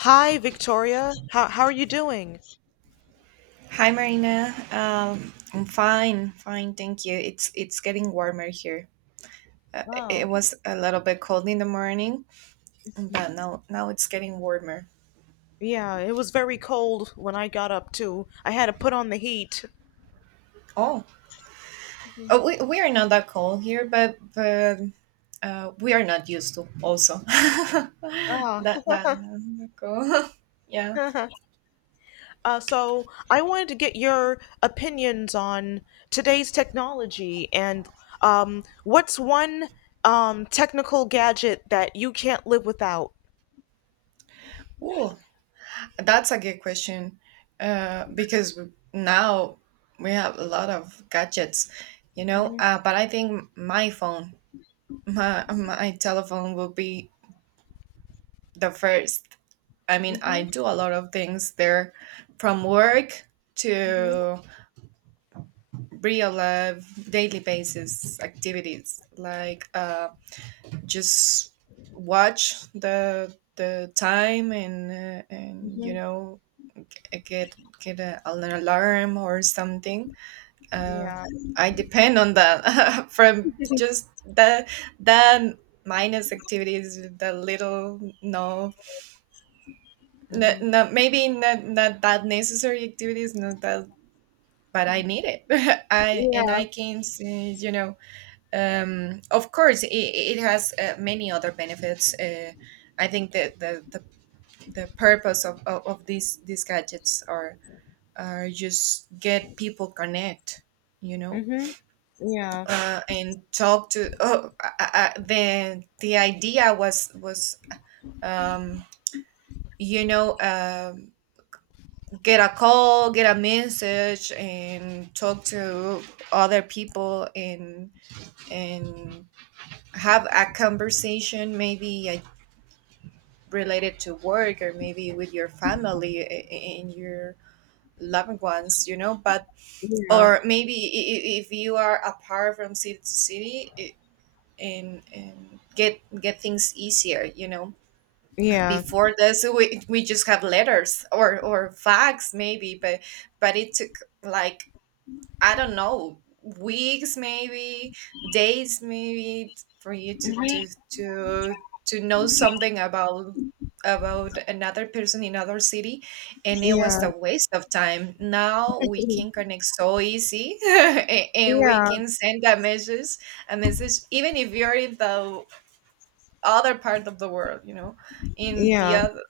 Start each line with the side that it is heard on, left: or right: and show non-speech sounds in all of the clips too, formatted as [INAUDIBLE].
left: Hi, Victoria. How are you doing?
right: Hi Marina. I'm fine, thank you. It's getting warmer here. Uh,
left: Oh,
right: it was a little bit cold in the morning, but now it's getting warmer.
left: yeah, it was very cold when I got up too. I had to put on the heat.
right: Oh, oh we are not that cold here, but we are not used to also [LAUGHS]
left: Ah.
right: that cold. [LAUGHS] Yeah.
left: [LAUGHS] So I wanted to get your opinions on today's technology and what's one technical gadget that you can't live without?
right: Ooh, that's a good question. Because now we have a lot of gadgets, you know.
left: Mhm.
right: But I think my phone my telephone will be the first. I mean, I
left: Mhm.
right: do a lot of things there, from work
left: Mhm.
right: to real life daily basis activities, like just watch the time and you
left: Mhm.
right: know get get an alarm or something. Uh,
left: Yeah.
right: I depend on that [LAUGHS] from just the minus activities the little
left: Mhm.
right: not maybe not that necessary activities not that but I need it. [LAUGHS] I and
left: Yeah.
right: I can see, of course it has many other benefits. I think that the purpose of, of these gadgets are just get people connect, you know.
left: Mhm. Yeah.
right: And talk to the idea was um you know um get a call, get a message, and talk to other people and have a conversation, maybe related to work or maybe with your family and your loved ones, you know. But
left: Yeah.
right: or maybe if you are apart from city to city. And get things easier, you know.
left: Yeah.
right: Before this we just have letters or fax maybe, but it took like, I don't know, weeks maybe, days maybe, for you to
left: Mhm.
right: to to to know something about another person in another city, and it was
left: Yeah.
right: a waste of time. Now we can
left: [LAUGHS]
right: connect so easy, [LAUGHS] and we
left: Yeah,
right: can send a message even if you're in the other part of the world, you know, in the
left: yeah,
right: other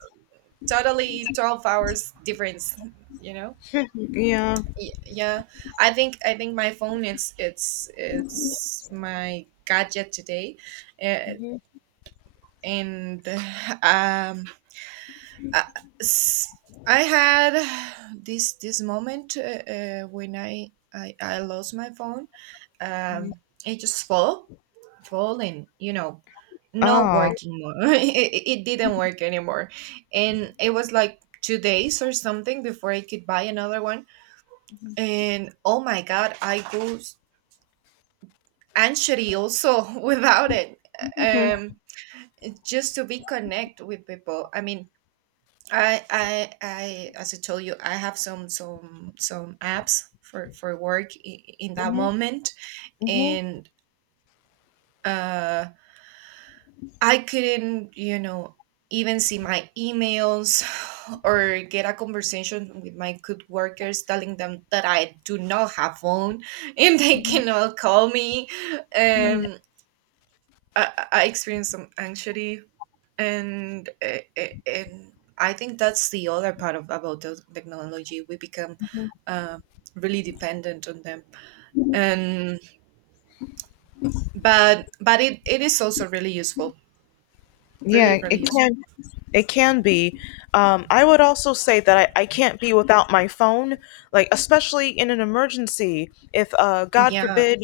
right: totally 12 hours difference, you know.
left: Yeah.
right: Yeah, I think my phone is it's my gadget today. Uh,
left: Mm-hmm.
right: and um uh, Had this moment when I lost my phone. um it just fall and, you know, not
left: Oh.
right: working more. [LAUGHS] It didn't work anymore, and it was like 2 days or something before I could buy another one. And oh my god, I go anxiety also [LAUGHS] without it.
left: Mhm.
right: um just to be connect with people, I mean, I as I told you, I have some some apps for work in that
left: Mm-hmm.
right: moment.
left: Mm-hmm.
right: And uh I couldn't, you know, even see my emails [SIGHS] or get a conversation with my good workers telling them that I do not have phone [LAUGHS] and they cannot call me. um I experienced some anxiety, and and I think that's the other part of about the technology. We become uh, really dependent on them, and but it is also really useful,
left: Yeah,
right: really useful.
left: It can be. I would also say that I can't be without my phone, like especially in an emergency. If God
right: Yeah,
left: forbid,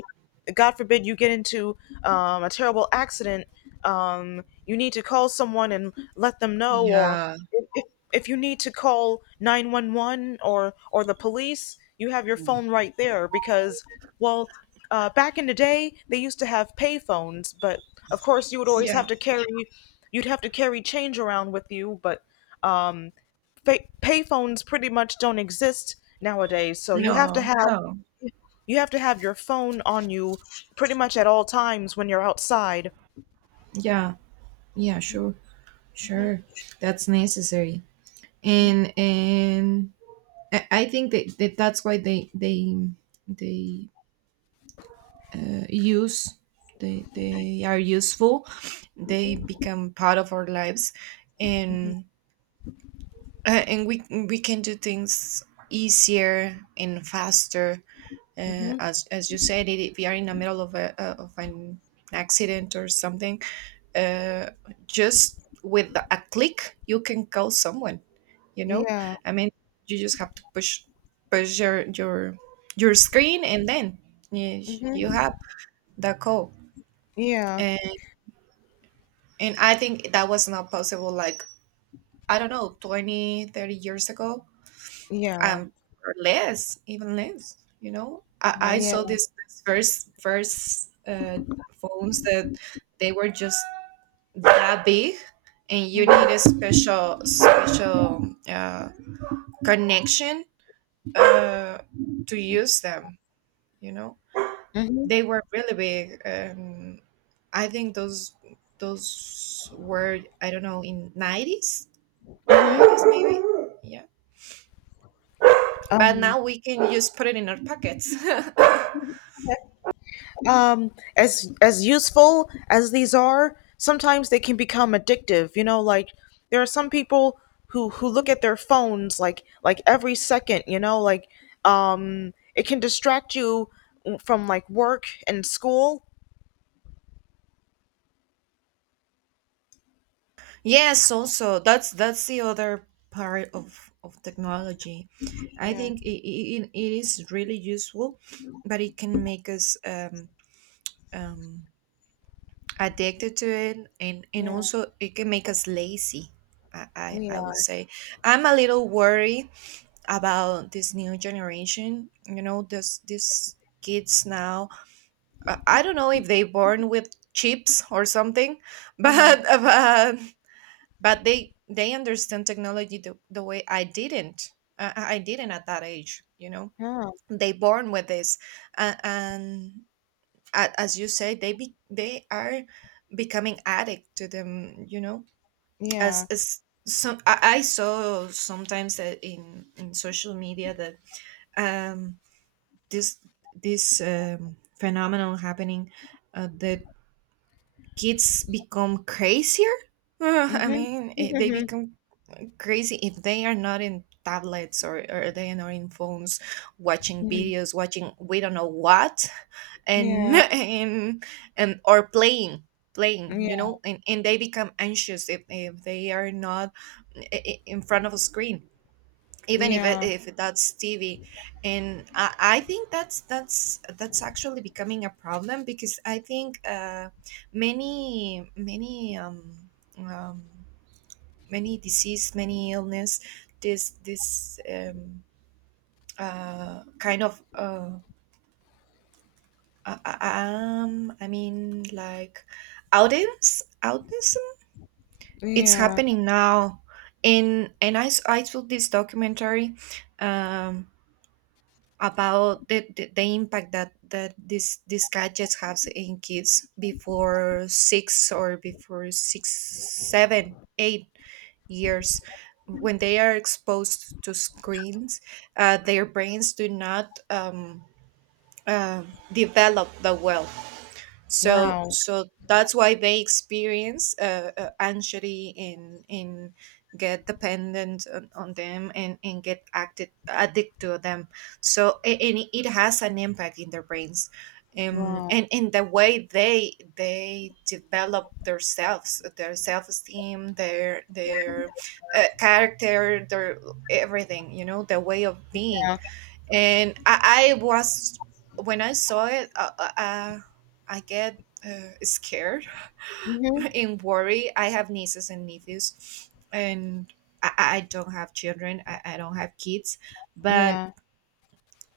left: God forbid you get into a terrible accident. You need to call someone and let them know, or
right: yeah,
left: if, if if you need to call 911 or the police. You have your phone right there because, well, back in the day they used to have pay phones, but of course you would always have
right: yeah.
left: to carry. Change around with you, but um, fa payphones pretty much don't exist nowadays. So you have to
right: No,
left: have
right: no.
left: your phone on you pretty much at all times when you're outside.
right: Yeah, yeah. Sure,
left: Hmm.
right: sure. That's necessary, and I think that that's why they uh, use they are useful, they become part of our lives, and and we can do things easier and faster,
left: Hmm.
right: as you said it, if we are in the middle of a of an accident or something. uh, just with a click you can call someone, you know.
left: Yeah.
right: I mean, you just have to push your screen and then you, you
left: Hmm.
right: have the call.
left: Yeah.
right: And I think that was not possible, like, I don't know, 20, 30 years ago,
left: Yeah.
right: um, or less, even less, you know? I
left: Yeah.
right: saw this first phones that they were just that big, and you need
left: Hmm.
right: a special connection uh, to use them, you know?
left: Hmm.
right: They were really big. And I think those were, I don't know, in '90s.
left: Hmm.
right: Yes, maybe. Yeah. But
left: Um,
right: now we can just put it in our pockets.
left: um, As useful as these are, sometimes they can become addictive, like there are some people who look at their phones like every second, it can distract you from, like, work and school.
right: [LAUGHS] Yes, also that's the other part of technology. I
left: Yeah.
right: think it is really useful, but it can make us um, addicted to it, and
left: Yeah.
right: also it can make us lazy. I
left: Yeah.
right: would say I'm a little worried about this new generation. You know, this kids now, I don't know if they born with chips or something, [LAUGHS]
left: Yeah.
right: but but, but they understand technology the way I didn't. I didn't at that age, you know.
left: Yeah.
right: They born with this, and as you say, they are becoming addict to them, you know.
left: Yeah.
right: As some, I saw sometimes that in social media that um this this phenomenon happening, the kids become crazier? [LAUGHS] I
left: Mhm.
right: mean, they
left: Mhm.
right: become crazy if they are not in tablets, or they are not in phones, watching
left: Mhm,
right: videos, watching we don't know what, and [LAUGHS]
left: yeah.
right: and or playing, playing, you
left: Yeah.
right: know, and they become anxious if they are not in front of a screen, even if
left: Yeah.
right: if that's TV. And I think that's actually becoming a problem because I think many um, many disease, many illness, this kind of I mean, like, autism, autism. It's
left: Yeah.
right: happening now, and I saw this documentary. Um, about the impact that that this these gadgets has in kids before six or before 6, 7, 8 years, when they are exposed to screens, their brains do not uh, develop the well, so
left: Wow.
right: so that's why they experience anxiety and get dependent on them, and get acted addicted to them. So and it has an impact in their brains,
left: Wow.
right: and in the way they develop themselves, their self-esteem, their character, their everything, you know, their way of being.
left: Yeah.
right: And I was when I saw it, I get scared
left: Mhm.
right: [LAUGHS] and worry. I have nieces and nephews, and I don't have children. I don't have kids, but
left: Yeah.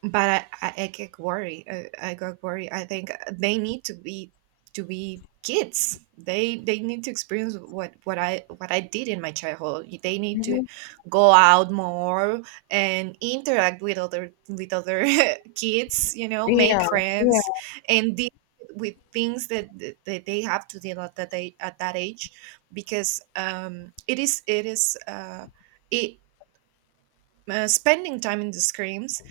right: but I get worried. I got worried. I think they need to be kids. They need to experience what I did in my childhood. They need to
left: Mhm.
right: go out more and interact with other [LAUGHS] kids. You know,
left: Yeah.
right: make
left: Yeah.
right: friends and deal with things that they have to deal at that age, at that age, because it is it spending time in the screens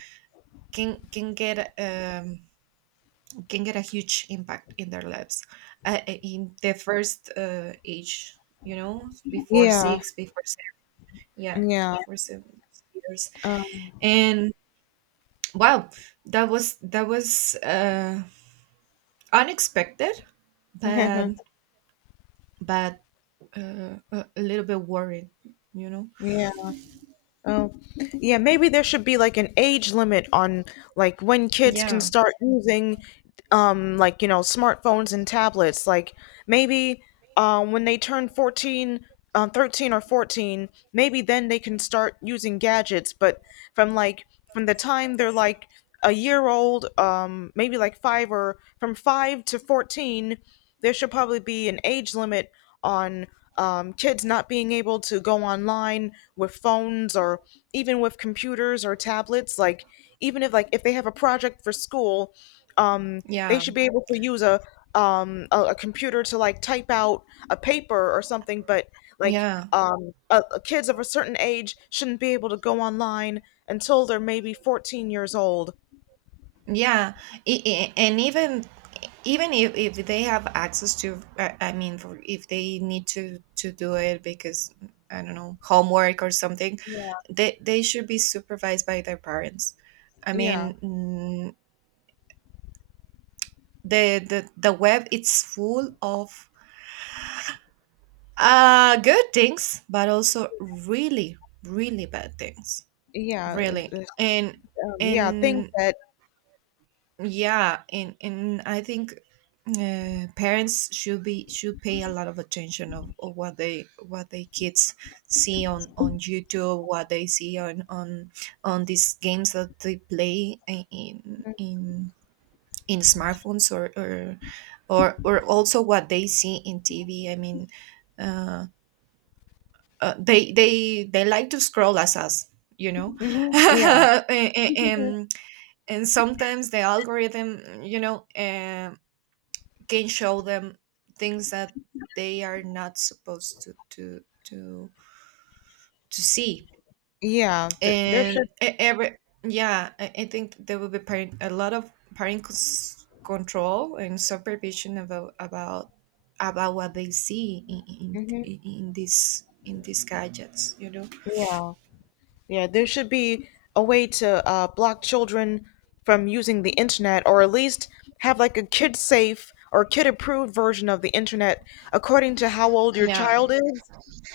right: can can get um, can get a huge impact in their lives, in the first age, you know, before
left: Yeah.
right: six, before seven. Yeah,
left: Yeah.
right: before 7 years.
left: Um,
right: And wow, that was unexpected, but
left: [LAUGHS]
right: but a little bit worried, you know.
left: yeah. Oh, yeah. Maybe there should be like an age limit on, like, when kids can
right: Yeah,
left: start using, like, smartphones and tablets. Like maybe, when they turn 14, 13 or 14, maybe then they can start using gadgets. But from, like, from the time they're like a year old, maybe like five, or from five to 14, there should probably be an age limit on, kids not being able to go online with phones or even with computers or tablets. Like, even if, like, if they have a project for school, um, they
right: yeah,
left: should be able to use a computer to, like, type out a paper or something. But, like,
right: yeah,
left: kids of a certain age shouldn't be able to go online until they're maybe 14 years old.
right: yeah. And even even if they have access to I mean for, if they need to do it because I don't know, homework or something, they should be supervised by their parents. I
left: Yeah.
right: mean, the the web it's full of good things but also really really bad things,
left: Yeah,
right: really.
left: uh,
right: and
left: yeah, things
right: and
left: that,
right: yeah, and I think parents should be should pay a lot of attention of what they kids see on YouTube, what they see on these games that they play in smartphones or also what they see in TV, I mean, uh, they like to scroll as us, you know, [LAUGHS]
left: hmm, yeah,
right: and, and and sometimes the algorithm, you know, can show them things that they are not supposed to see.
left: yeah, th there should,
right: And e- every Yeah, I think there will be a lot of control and supervision about about what they see
left: mhm.
right: in these gadgets you know.
left: Yeah, yeah. There should be a way to, block children from using the internet, or at least have like a kid-safe or kid-approved version of the internet according to how old your
right: Yeah,
left: child is.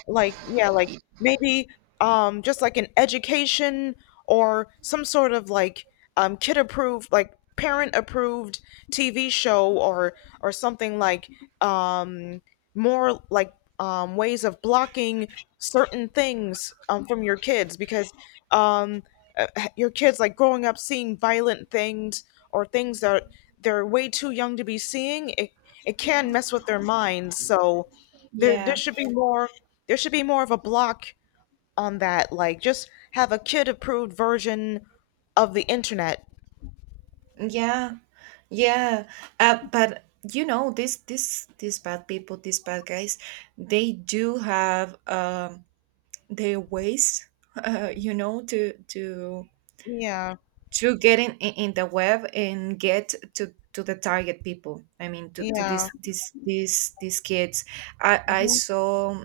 left: Like, yeah, like maybe just like an education, or some sort of like, kid-approved, like parent-approved TV show, or something like, um, more like, ways of blocking certain things, from your kids because, um, uh, your kids, like, growing up seeing violent things or things that they're way too young to be seeing, it can mess with their minds. So there
right: yeah,
left: should be more, of a block on that. Like, just have a kid approved version of the internet.
right: yeah, yeah. But, you know, this these bad people, these bad guys, they do have their ways, you know,
left: Yeah.
right: to get in the web and get to the target people, I mean to
left: Yeah.
right: these kids. i i
left: Hmm.
right: saw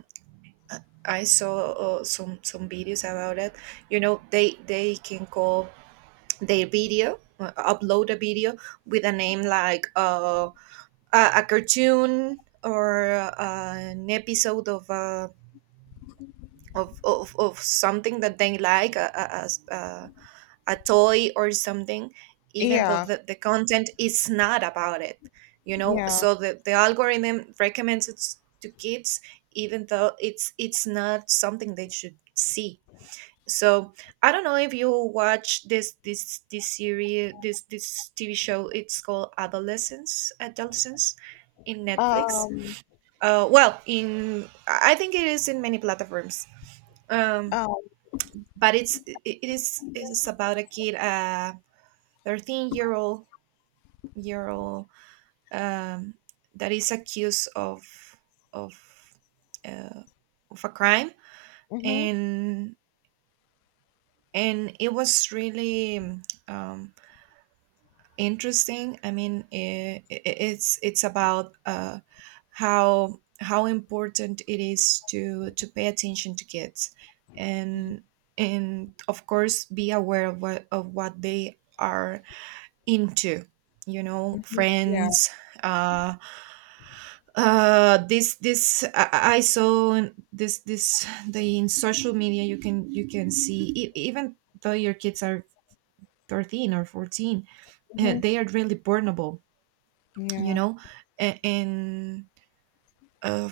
right: I saw some videos about it, you know. They can call their video, upload a video with a name like a cartoon or an episode of of something that they like, a. as a toy or something, even though
left: Yeah.
right: the content is not about it, you know?
left: Yeah.
right: So the algorithm recommends it to kids, even though it's not something they should see. So I don't know if you watch this series this TV show. It's called Adolescence, Adolescence, in Netflix.
left: Um.
right: Well, in I think it is in many platforms. Um,
left: Um.
right: but it is about a kid. 13-year-old year old. um, that is accused of of uh, of a crime.
left: Mhm.
right: and and it was really, um, interesting. I mean i i it's about, how important it is to pay attention to kids and and of course be aware of what they are into, you know,
left: Mhm. Yeah.
right: friends. uh I saw in this this the in social media. You can you can see, e- even though your kids are 13 or 14,
left: Mhm.
right: they are really vulnerable. You
left: Yeah.
right: know. A- and, uh,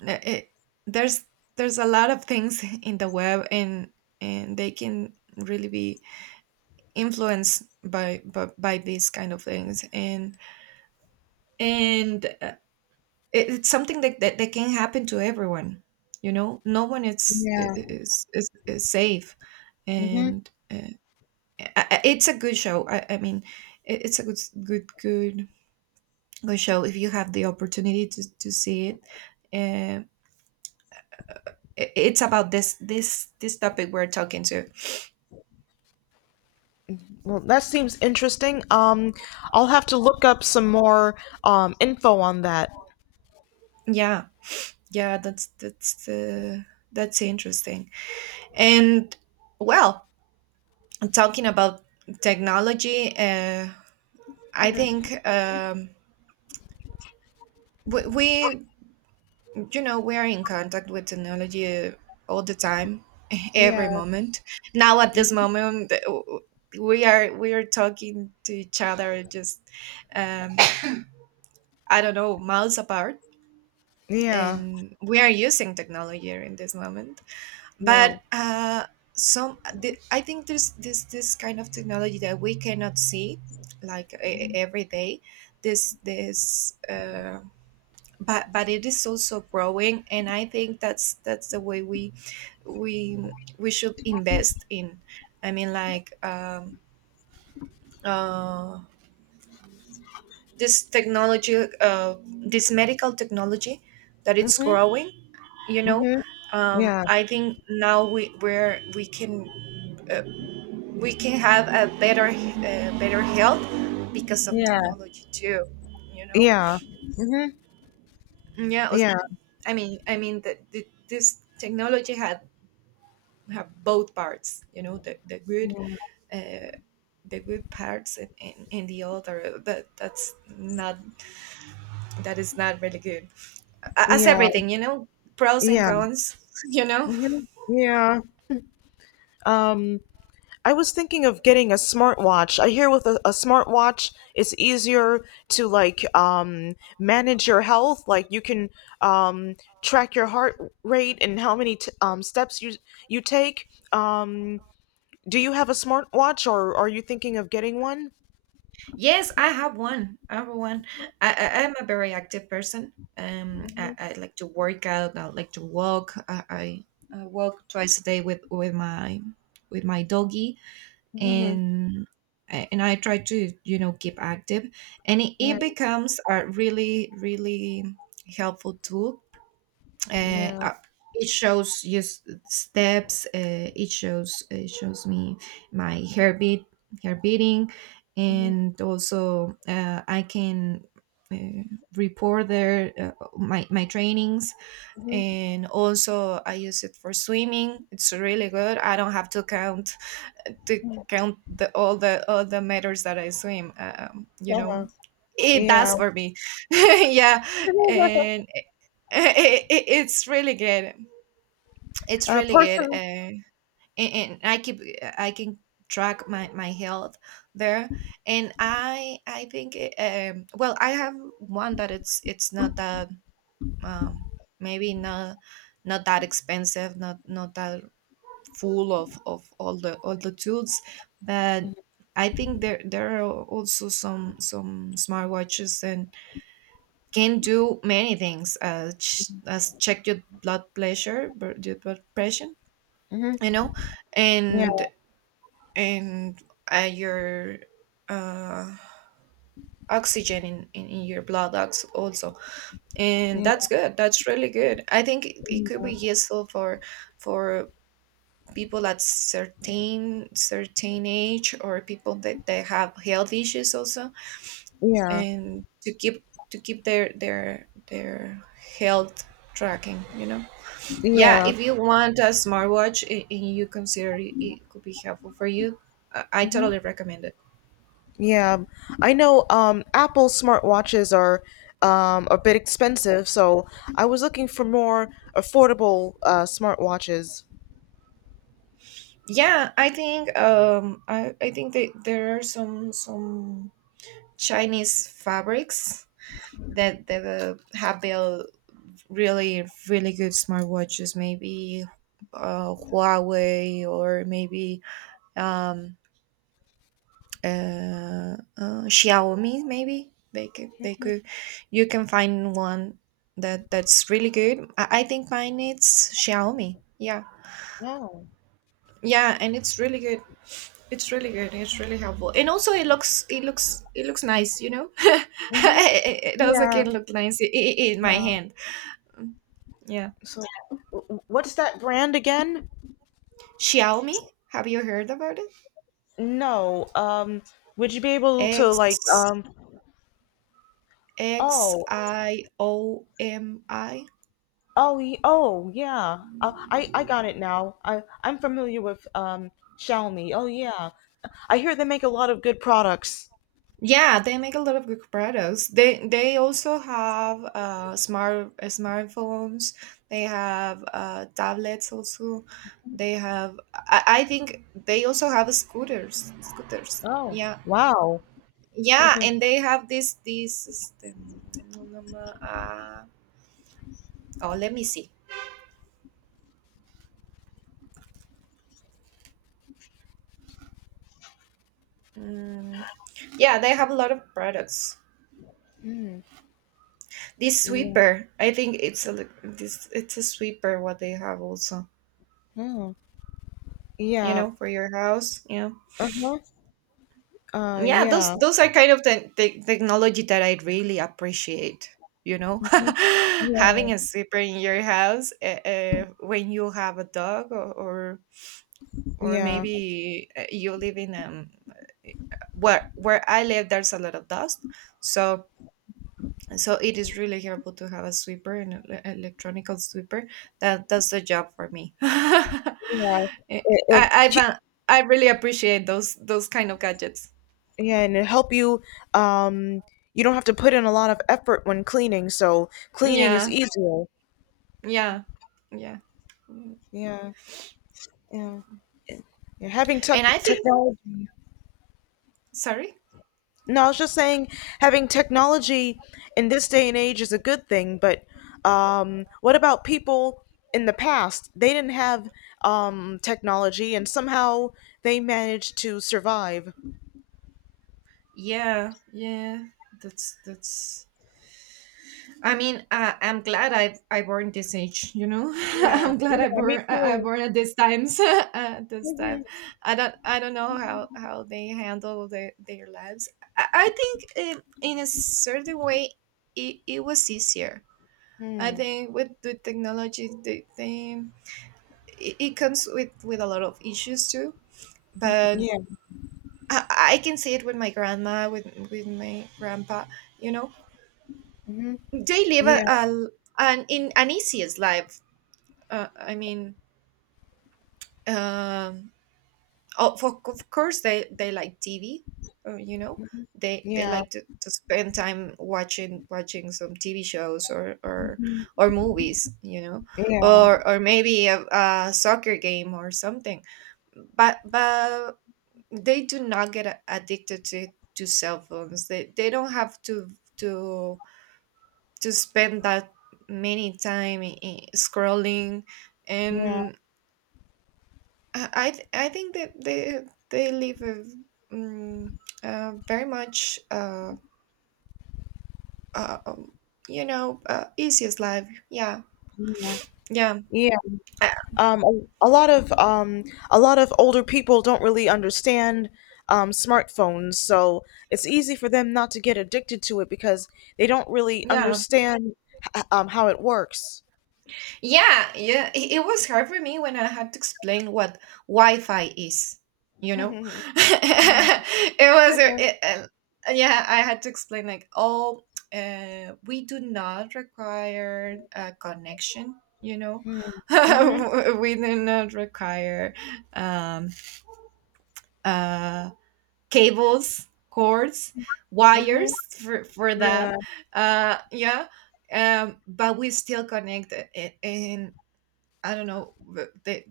right: it, there's there's a lot of things [LAUGHS] in the web, and they can really be influenced by these kind of things. And it, it's something that, that that can happen to everyone. You know, no one is
left: Yeah.
right: is is, is safe.
left: Mhm.
right: And I- it's a good show. I mean, it, it's a good good good show if you have the opportunity to see it. uh, I- it's about this topic we're talking to.
left: Well, that seems interesting. I'll have to look up some more info on that.
right: Yeah, yeah, that's interesting. And well, talking about technology, I think
left: Mhm.
right: we you know we're in contact with technology all the time, [LAUGHS]
left: Yeah,
right: every moment. Now at this moment, we are talking to each other, just, um, I don't know, miles apart,
left: yeah,
right: and we are using technology in this moment.
left: yeah.
right: But I think there's this kind of technology that we cannot see, like e- every day. This But it is also growing, and I think that's the way we we should invest in. I mean, like, uh this technology, this medical technology that it's
left: Mm-hmm.
right: growing. You know,
left: Mm-hmm. Yeah,
right: I think now we where we can, uh, we can have a better, better health because of
left: yeah,
right: technology too. You know.
left: yeah. Mm-hmm.
right: yeah it was-
left: Yeah,
right: I mean, I mean that, th- this technology has, have both parts. You know, the good, uh, the good parts, and the other that that's not, that is not really good. A- as
left: yeah,
right: everything, you know, pros and
left: yeah.
right: cons. [LAUGHS] You know.
left: Mm-hmm. Yeah. Um. I was thinking of getting a smartwatch. I hear with a smartwatch, it's easier to, like, manage your health. Like, you can, um, track your heart rate and how many steps you take. Um, do you have a smartwatch, or are you thinking of getting one?
right: Yes, I have one, I have one. I'm a very active person. I,
left: Mhm.
right: I like to work out, I like to walk, I I walk twice a day, with my with my doggy.
left: Mhm.
right: and and I try to, you know, keep active. And it
left: Yeah.
right: becomes a really really helpful tool. uh,
left: Yeah.
right: uh, it shows just steps. It shows me my heartbeat, heart beating.
left: Mhm.
right: And also, I can, uh, report there, my trainings.
left: Mhm.
right: And also I use it for swimming. It's really good, I don't have to count the all the all the meters that I swim. You know,
left: Uh-huh.
right: it
left: Yeah.
right: does for me. [LAUGHS] Yeah,
left: [LAUGHS]
right: and it, it's really good. It's really good.
left: Person.
right: And I keep, I can track my my health there. And I think, well, I have one that it's not that, um maybe not, not that expensive, not not that full of all the tools. But I think there there are also some smartwatches and can do many things, as check your blood pressure, your blood pressure.
left: Mhm.
right: You know.
left: Yeah.
right: and and, your, uh, oxygen in your blood, ox- also. And
left: Yeah.
right: that's good, that's really good. I think it, it could be useful for people at certain certain age, or people that they have health issues also.
left: Yeah.
right: And to keep, to keep their their health tracking, you know. Yeah,
left: Yeah.
right: if you want a smartwatch I- and you consider it, it could be helpful for you. I totally recommend it.
left: Yeah, I know Apple smartwatches are a bit expensive, so I was looking for more affordable smartwatches.
right: Yeah, I think, I think that there are some Chinese fabrics that, that, have built really really good smartwatches. Maybe, Huawei, or maybe, um, Xiaomi. Maybe they could you can find one that that's really good. I think mine is Xiaomi, yeah.
left: Oh.
right: Yeah, and it's really good, it's really good, it's really helpful. And also it looks it looks nice, you know. [LAUGHS]
left: Mhm.
right: It also
left: Yeah,
right: can look nice, in my
left: yeah.
right: hand. Yeah,
left: So, what's that brand again?
right: Xiaomi. Have you heard about it?
left: No. Would you be able to, like,
right: X X
left: oh,
right: I O M I.
left: oh, oh, yeah. I got it now. I'm familiar with Xiaomi. Oh, yeah. I hear they make a lot of good products.
right: Yeah, they make a lot of good products. They also have, smartphones. They have, tablets also. They have, I think they also have scooters. Scooters.
left: Oh,
right: Yeah,
left: wow.
right: yeah,
left: [LAUGHS]
right: and they have this this. Este, mm, mm, mm, Oh, let me see. Mm, yeah, they have a lot of products.
left: Mm,
right: This
left: yeah.
right: sweeper, I think it's a li- this it's a sweeper what they have also,
left: Oh,
right: you
left: yeah.
right: know, for your house. Yeah,
left: Uh-huh.
right: yeah.
left: Yeah.
right: Those are kind of the technology that I really appreciate. You know, [LAUGHS]
left: Mhm. Yeah.
right: having a sweeper in your house, when you have a dog, or
left: Yeah.
right: maybe, you live in where I live. There's a lot of dust, so so it is really helpful to have a sweeper, an ele- electronic sweeper that does the job for me.
left: Yeah. It,
right: [LAUGHS] i
left: will
right: i found, I really appreciate those kind of gadgets.
left: Yeah, and it'll help you. Um, you don't have to put in a lot of effort when cleaning, so cleaning is
right: Yeah,
left: easier.
right: yeah, yeah. Mm.
left: Yeah. Yeah. Yeah. Having
right: And I think,
left: technology.
right: sorry.
left: No, I was just saying having technology in this day and age is a good thing, but, what about people in the past? They didn't have, technology, and somehow they managed to survive.
right: Yeah, yeah, that's I mean, I'm glad I born this age. You know, [LAUGHS]
left: Yeah,
right: I'm glad I
left: yeah, me
right: born, I
left: too.
right: born at this times. [LAUGHS] At this time,
left: Mhm.
right: I don't know how they handle their lives. I think, in a certain way, it was easier. I
left: Mm,
right: think with the technology, the thing it, it comes with a lot of issues too. But
left: yeah,
right: I, I can see it with my grandma, with my grandpa. You know,
left: mhm.
right: they live
left: Yeah,
right: a an in an easiest life. Uh, I mean, um, oh, for, of course they like TV. You know, they
left: yeah,
right: like to spend time watching some TV shows
left: mhm.
right: or movies. You know,
left: Yeah,
right: or maybe a soccer game or something. But they do not get a- addicted to cell phones. They don't have to to spend that many time, I- scrolling.
left: yeah,
right: And I think that they live a, um, very much, uh um, you know, easiest life. Yeah,
left: yeah,
right: yeah,
left: yeah.
right: I,
left: um, a, a lot of um, a lot of older people don't really understand, smartphones, so it's easy for them not to get addicted to it because they don't really
right: yeah.
left: understand how it works.
right: Yeah, yeah. It was hard for me when I had to explain what Wi-Fi is.
left: [LAUGHS]
right: You know,
left: Mhm.
right: [LAUGHS] it was,
left: Yeah.
right: a- It, yeah, I had to explain like, oh, we do not require a connection. You know,
left: Mhm. Mhm.
right: [LAUGHS] we do not require, um, uh, cables, cords,
left: Mhm.
right: wires for
left: Yeah.
right: that. Yeah, but we still connect it, I don't know,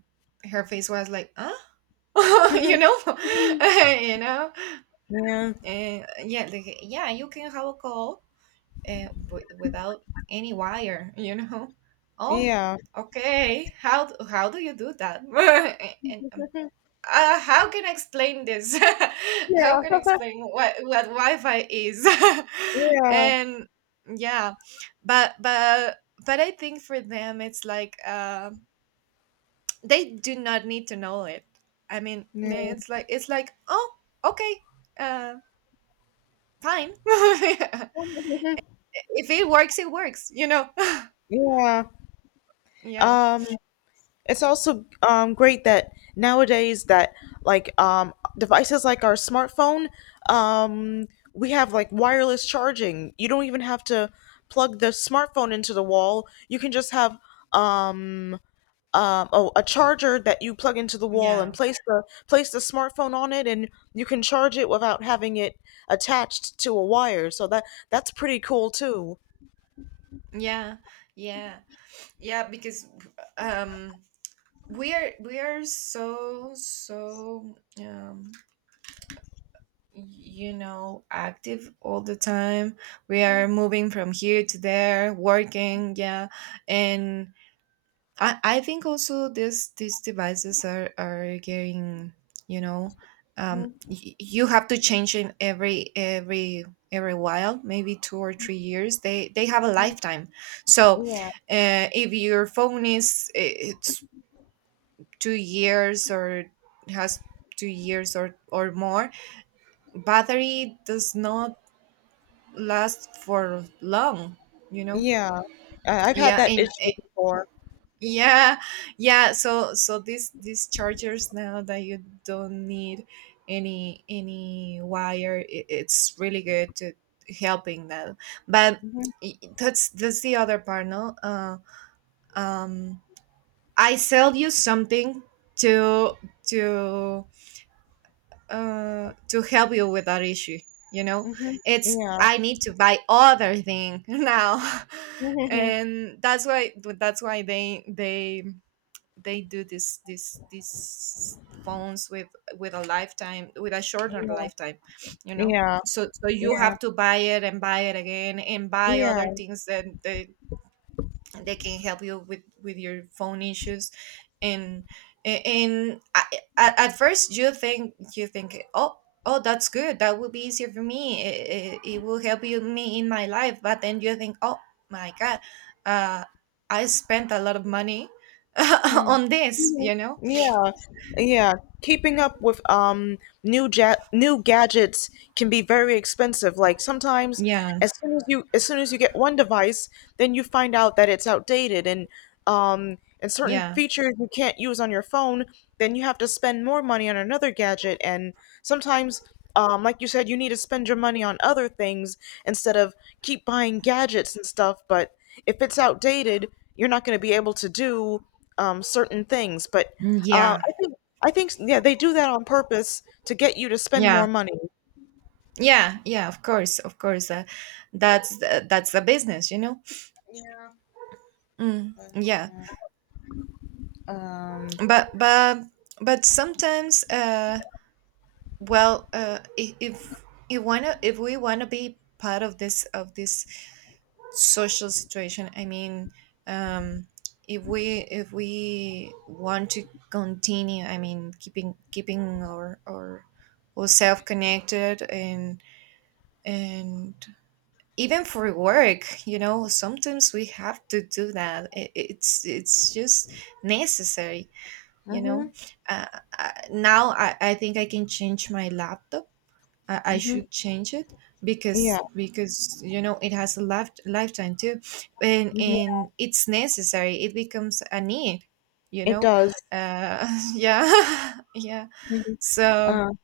right: her face was like, huh? [LAUGHS] You
left: [LAUGHS]
right: know, [LAUGHS] you know,
left: Yeah.
right: and yeah, like, yeah, you can have a call, without any wire. [LAUGHS] You know. Oh,
left: Yeah.
right: okay. How d- how do you do that? [LAUGHS] And how can I explain this? [LAUGHS] How can I
left: [LAUGHS]
right: explain what Wi-Fi is? [LAUGHS]
left: Yeah.
right: And yeah, but but but I think for them it's like, they do not need to know it. I mean,
left: Yeah.
right: it's like, it's like, oh, okay, uh fine. [LAUGHS] If
left: [LAUGHS] Yeah.
right: it works, it works, you know.
left: Yeah.
right: [LAUGHS] Yeah,
left: Um, it's also great that nowadays that like, devices like our smartphone, um, we have like wireless charging. You don't even have to plug the smartphone into the wall. You can just have, um, a charger that you plug into the wall and
right: yeah,
left: place the smartphone on it, and you can charge it without having it attached to a wire. So that's pretty cool too.
right: yeah, yeah. Yeah, because, um we are so so, y- you know, active all the time. We are moving from here to there, working. Yeah, and I think also this these devices are getting, you know,
left: Mhm.
right: y- you have to change them every every while, maybe 2 or 3 years. They have a lifetime, so,
left: Yeah,
right: if your phone is I- it's 2 years or has 2 years or more, battery does not last for long, you know.
left: yeah. I've had
right: Yeah,
left: that
right: and
left: issue before.
right: Yeah, yeah. So so these chargers now that you don't need any wire, it, it's really good to helping that. But, I- that's the other part, no? Um, I sell you something to to to help you with that issue. You know,
left: Mhm.
right: it's
left: Yeah.
right: I need to buy other thing [LAUGHS] now,
left: [LAUGHS] Yeah.
right: and that's why they do this this these phones with a lifetime with a shorter lifetime, you know.
left: Yeah.
right: So so you
left: Yeah.
right: have to buy it and buy it again and buy
left: Yeah.
right: other things that they can help you with your phone issues. And and I, at, at first you think oh, oh, that's good, that will be easier for me, it will help you me in my life, but then you think, oh my god, uh I spent a lot of money [LAUGHS]
left: Mm-hmm.
right: on this.
left: Yeah, yeah. Keeping up with new ja new gadgets can be very expensive. Like, sometimes,
right: Yeah,
left: as soon as you get one device, then you find out that it's outdated, and certain
right: yeah,
left: features you can't use on your phone. Then you have to spend more money on another gadget. And sometimes, like you said, you need to spend your money on other things instead of keep buying gadgets and stuff. But if it's outdated, you're not going to be able to do, certain things. But,
right: mm, yeah.
left: I think, yeah, they do that on purpose to get you to spend more
right: Yeah,
left: money.
right: yeah, yeah, of course, of course, that's the business, you know. Mm, yeah.
left: Um,
right: But but but sometimes if you wanna if we wanna be part of this social situation, I mean. um if we want to continue, I mean, keeping our ourselves connected, and and even for work, you know, sometimes we have to do that. It's just necessary, you know.
left: mhm,
right: uh, Now I think I can change my laptop. I
left: mhm,
right: should change it
left: yeah,
right: because you know, it has a lifetime too, and
left: mhm,
right: it's necessary, it becomes a need, you
left: it
right: know.
left: does.
right: uh, [LAUGHS] yeah. [LAUGHS] Yeah.
left: Mhm.
right: So
left: Uh,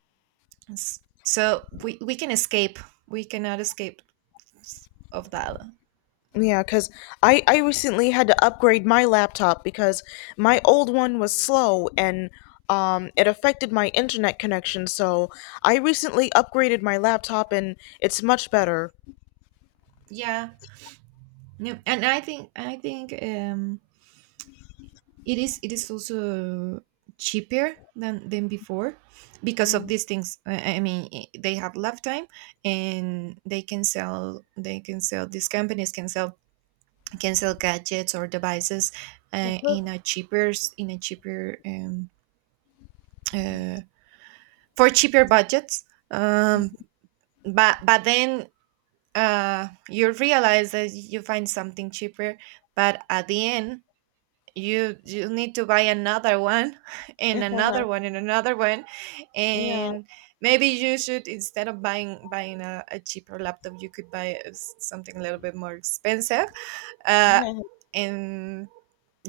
right: s- we can escape, we cannot escape of that.
left: yeah, because I recently had to upgrade my laptop because my old one was slow. And. It affected my internet connection, so I recently upgraded my laptop and it's much better.
right: Yeah. No, and I think, it is also cheaper than before because of
left: Mm.
right: these things. I mean, they have lifetime and they can sell these companies can sell, gadgets or devices, in a
left: [LAUGHS]
right: cheaper, uh, for cheaper budgets. um, but then, you realize that you find something cheaper, but at the end you need to buy another one [LAUGHS] and another one and another one.
left: Yeah.
right: And maybe you should, instead of buying a cheaper laptop, you could buy something a little bit more expensive, uh
left: Yeah,
right: and,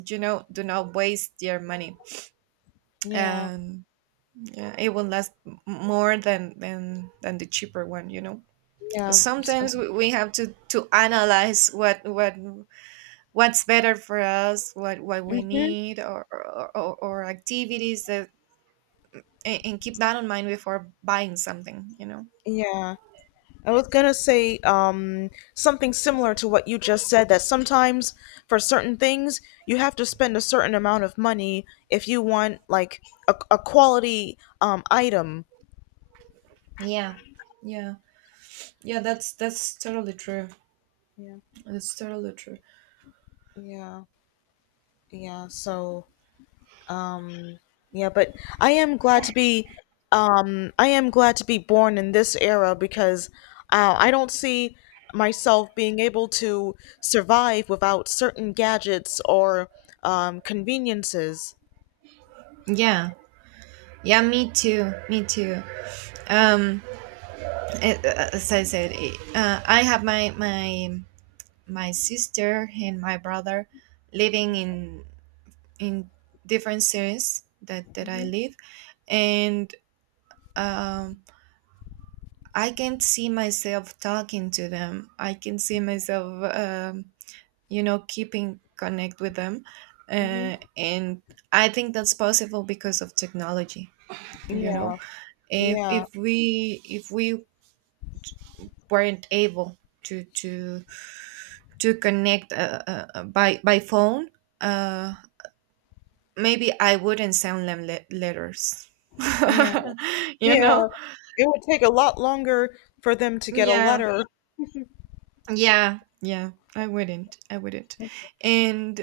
right: you know, do not waste your money.
left: yeah,
right: um yeah, it will last more than than the cheaper one, you know.
left: yeah,
right: Sometimes we have to analyze what what's better for us, what we
left: yeah.
right: need, or activities that. And, keep that in mind before buying something. You know.
left: Yeah, I was gonna say, something similar to what you just said, that sometimes for certain things you have to spend a certain amount of money if you want like a quality item.
right: Yeah, yeah, yeah. That's totally true.
left: Yeah,
right: That's totally true.
left: yeah, yeah. So, Um, yeah, but I am glad to be I am glad to be born in this era because, I don't see myself being able to survive without certain gadgets or, conveniences.
right: Yeah, yeah. Me too. Me too. Um, a- as I said, I have my my sister and my brother living in in different cities that I
left: Hmm.
right: live, and, um I can see myself talking to them. I can see myself, you know, keeping connect with them,
left: Hmm.
right: and I think that's possible because of technology. You know,
left: Yeah, yeah,
right: if we weren't able to to to connect by phone, uh, maybe I wouldn't send them letters. [LAUGHS]
left: yeah,
right: You
left: yeah.
right: know.
left: It would take a lot longer for them to get a
right: Yeah.
left: letter.
right: Yeah, yeah, I wouldn't. I wouldn't. And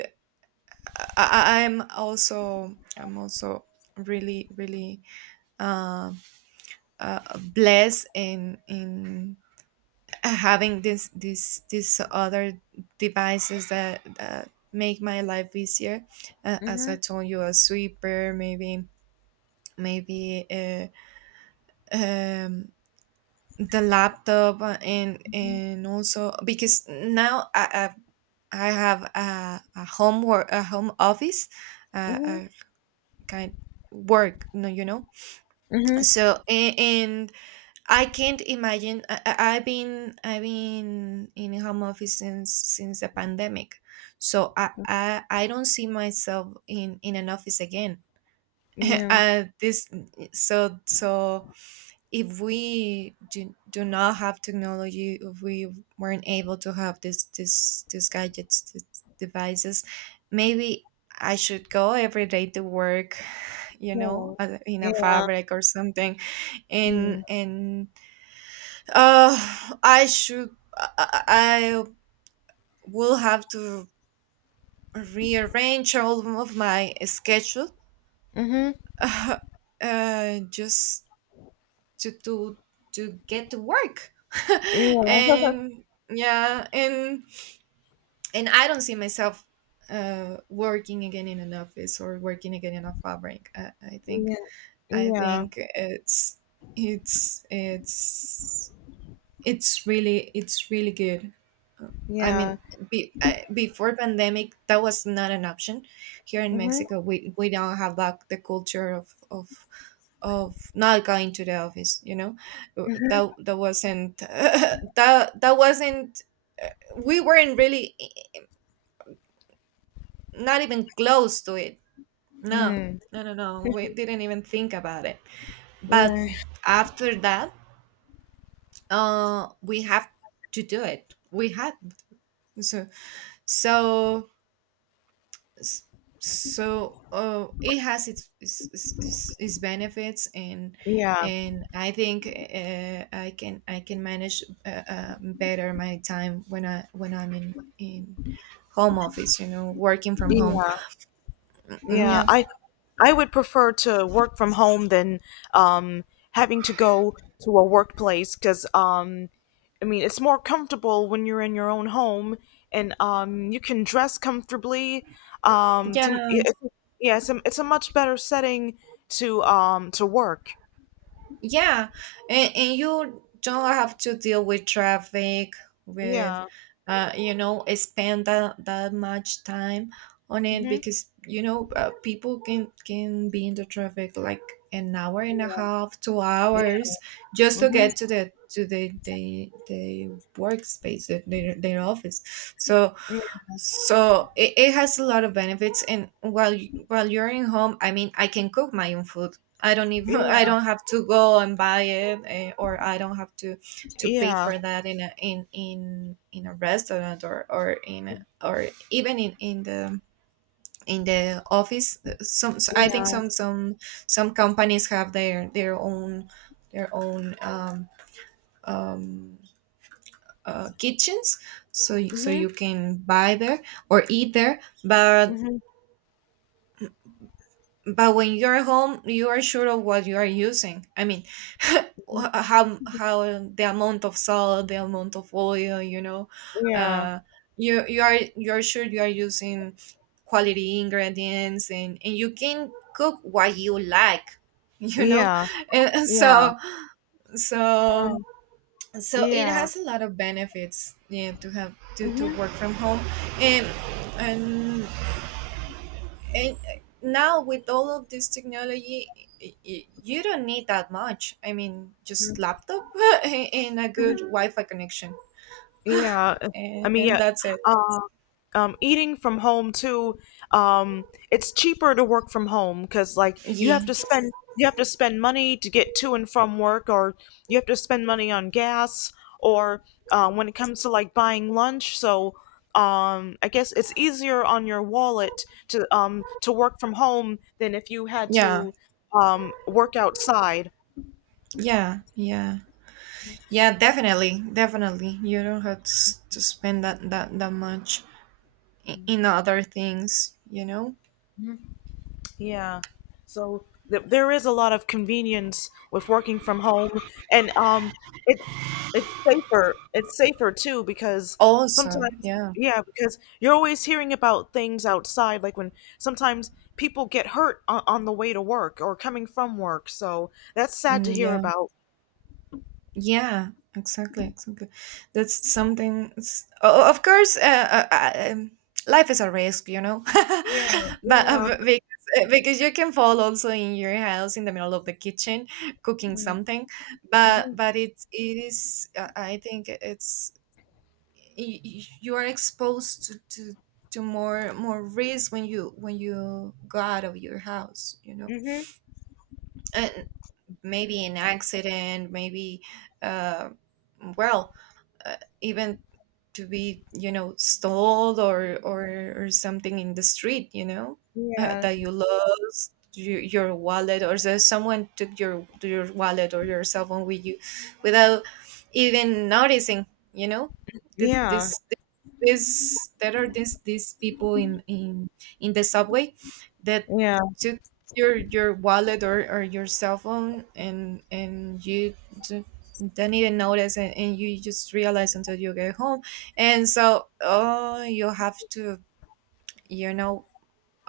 right: I'm also really, really uh, blessed in having this other devices that make my life easier. As
left: Hmm.
right: I told you, a sweeper, maybe, maybe um, the laptop, and also because now I have a home work, a home office,
left: Mhm.
right: a kind work, no, you know.
left: Mhm.
right: So and I can't imagine. I've been in home office since the pandemic, so I don't see myself in an office again. [LAUGHS]
left: Yeah.
right: Uh, this, so so if do not have technology, if we weren't able to have this this these gadgets, these devices, maybe I should go every day to work, you
left: Yeah.
right: know, in a
left: Yeah.
right: fabric or something,
left: Yeah.
right: and uh, I should, I will have to rearrange all of my schedule.
left: Mhm.
right: [LAUGHS] Uh, just to to to get to work. [LAUGHS]
left: Yeah.
right: And yeah, and I don't see myself working again in an office or working again in a fabric. I
left: [LAUGHS]
right: think,
left: yeah. yeah
right: it's, it's it's it's really, it's really good, I mean.
left: Yeah.
right: Before pandemic that was not an option. Here in
left: Mm-hmm.
right: Mexico we don't have like the culture of not going to the office, you know. That wasn't [LAUGHS] that wasn't uh, we weren't really not even close to it, no.
left: Mm.
right: No, no, no, we
left: [LAUGHS]
right: didn't even think about it. But
left: Yeah.
right: after that, we have to do it, we had. so so S- so it has its benefits. and
left: Yeah.
right: and I think I can, I can manage better my time when I when I'm in home office, you know, working from home.
left: Yeah.
right: Mm,
left: Yeah.
right: yeah.
left: I would prefer to work from home than, um having to go to a workplace because, I mean, it's more comfortable when you're in your own home, and you can dress comfortably. Um
right: Yeah.
left: to it's, yeah, it's a much better setting to work.
right: Yeah, and, you don't have to deal with traffic, with,
left: Yeah.
right: you know, spend that much time on it,
left: Mm-hmm.
right: because you know, people can be in the traffic like an hour and a half, two
left: Yeah.
right: hours just to
left: Mm-hmm.
right: get the workspace, their office. So
left: Yeah.
right: it, it has a lot of benefits. And while while you're in home, I mean, I can cook my own food. I don't even [LAUGHS] I
left: Yeah.
right: don't have to go and buy it, eh, or I don't have to pay
left: Yeah.
right: for that in a in in a restaurant, or in a, or even in the in the office. Some I think
left: Yeah.
right: some companies have their own their own um um kitchens, so so
left: Mm-hmm.
right: you can buy there or eat there, but
left: Mm-hmm.
right: when you're at home you are sure of what you are using, I mean. [LAUGHS] How the amount of salt, the amount of oil, you know,
left: Yeah,
right: uh you are, you're sure you are using quality ingredients, and you can cook what you like. [LAUGHS] You know.
left: yeah,
right: And
left: yeah,
right: so,
left: um,
right: so it
left: yeah.
right: has a lot of benefits, yeah, to have to
left: Mhm,
right: work from home. And, and and now with all of this technology, you don't need that much, I mean, just
left: mhm,
right: laptop [LAUGHS] and a good
left: mhm.
right: wi-fi connection.
left: Yeah, I mean,
right: And
left: yeah.
right: that's it.
left: Uh, Eating from home too. Um, it's cheaper to work from home because, like,
right: Yeah,
left: you have to spend money to get to and from work, or you have to spend money on gas, or, when it comes to, like, buying lunch. So, I guess it's easier on your wallet to work from home than if you had
right: yeah,
left: to work outside.
right: yeah, yeah. Yeah, definitely, definitely, you don't have to spend that much in other things, you know.
left: Yeah. So, th there is a lot of convenience with working from home, and it's it's safer. It's safer too because,
right: Also,
left: sometimes,
right: yeah.
left: yeah, because you're always hearing about things outside, like when sometimes people get hurt on the way to work or coming from work. So that's sad to
right: Mm,
left: hear
right: yeah.
left: about.
right: Yeah, exactly, exactly. That's something. Of course, life is a risk, you know.
left: Yeah.
right: [LAUGHS] But
left: Yeah.
right: because, because you can fall also in your house in the middle of the kitchen cooking something, but
left: Mhm.
right: it's, it is. I think it's, you are exposed to, more risk when you go out of your house, you know.
left: Mhm.
right: And maybe an accident, maybe, uh, well, even to be, you know, stalled or, or something in the street, you know,
left: Yeah.
right: that you lost your wallet, or that someone took your wallet or your cell phone with you without even noticing, you know. this,
left: Yeah.
right: this, this, there are these people in, in the subway that
left: Yeah.
right: took your wallet, or your cell phone, and you d- don't even notice, and, you just realize until you get home, and so oh, you have to, you know,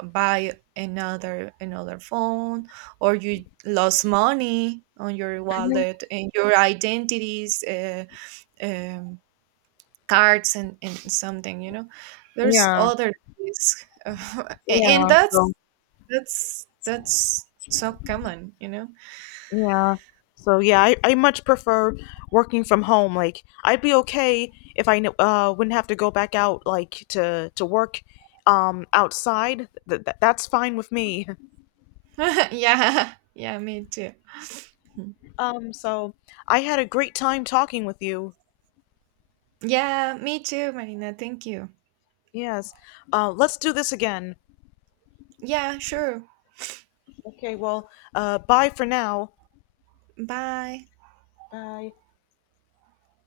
right: buy another phone, or you lost money on your wallet, and your identities, um, cards, and, something, you know. There's
left: Yeah.
right: other risk. [LAUGHS] And
left: Yeah. So,
right: that's, that's so common, you know.
left: yeah. So yeah, I much prefer working from home. Like, I'd be okay if I wouldn't have to go back out, like, to work, outside. That's fine with me. [LAUGHS]
right: [LAUGHS] Yeah, yeah, me too. [LAUGHS]
left: So, I had a great time talking with you.
right: Yeah, me too, Marina. Thank you.
left: Yes. Let's do this again.
right: Yeah, sure.
left: Okay, well, bye for now.
right: Bye.
left: Bye.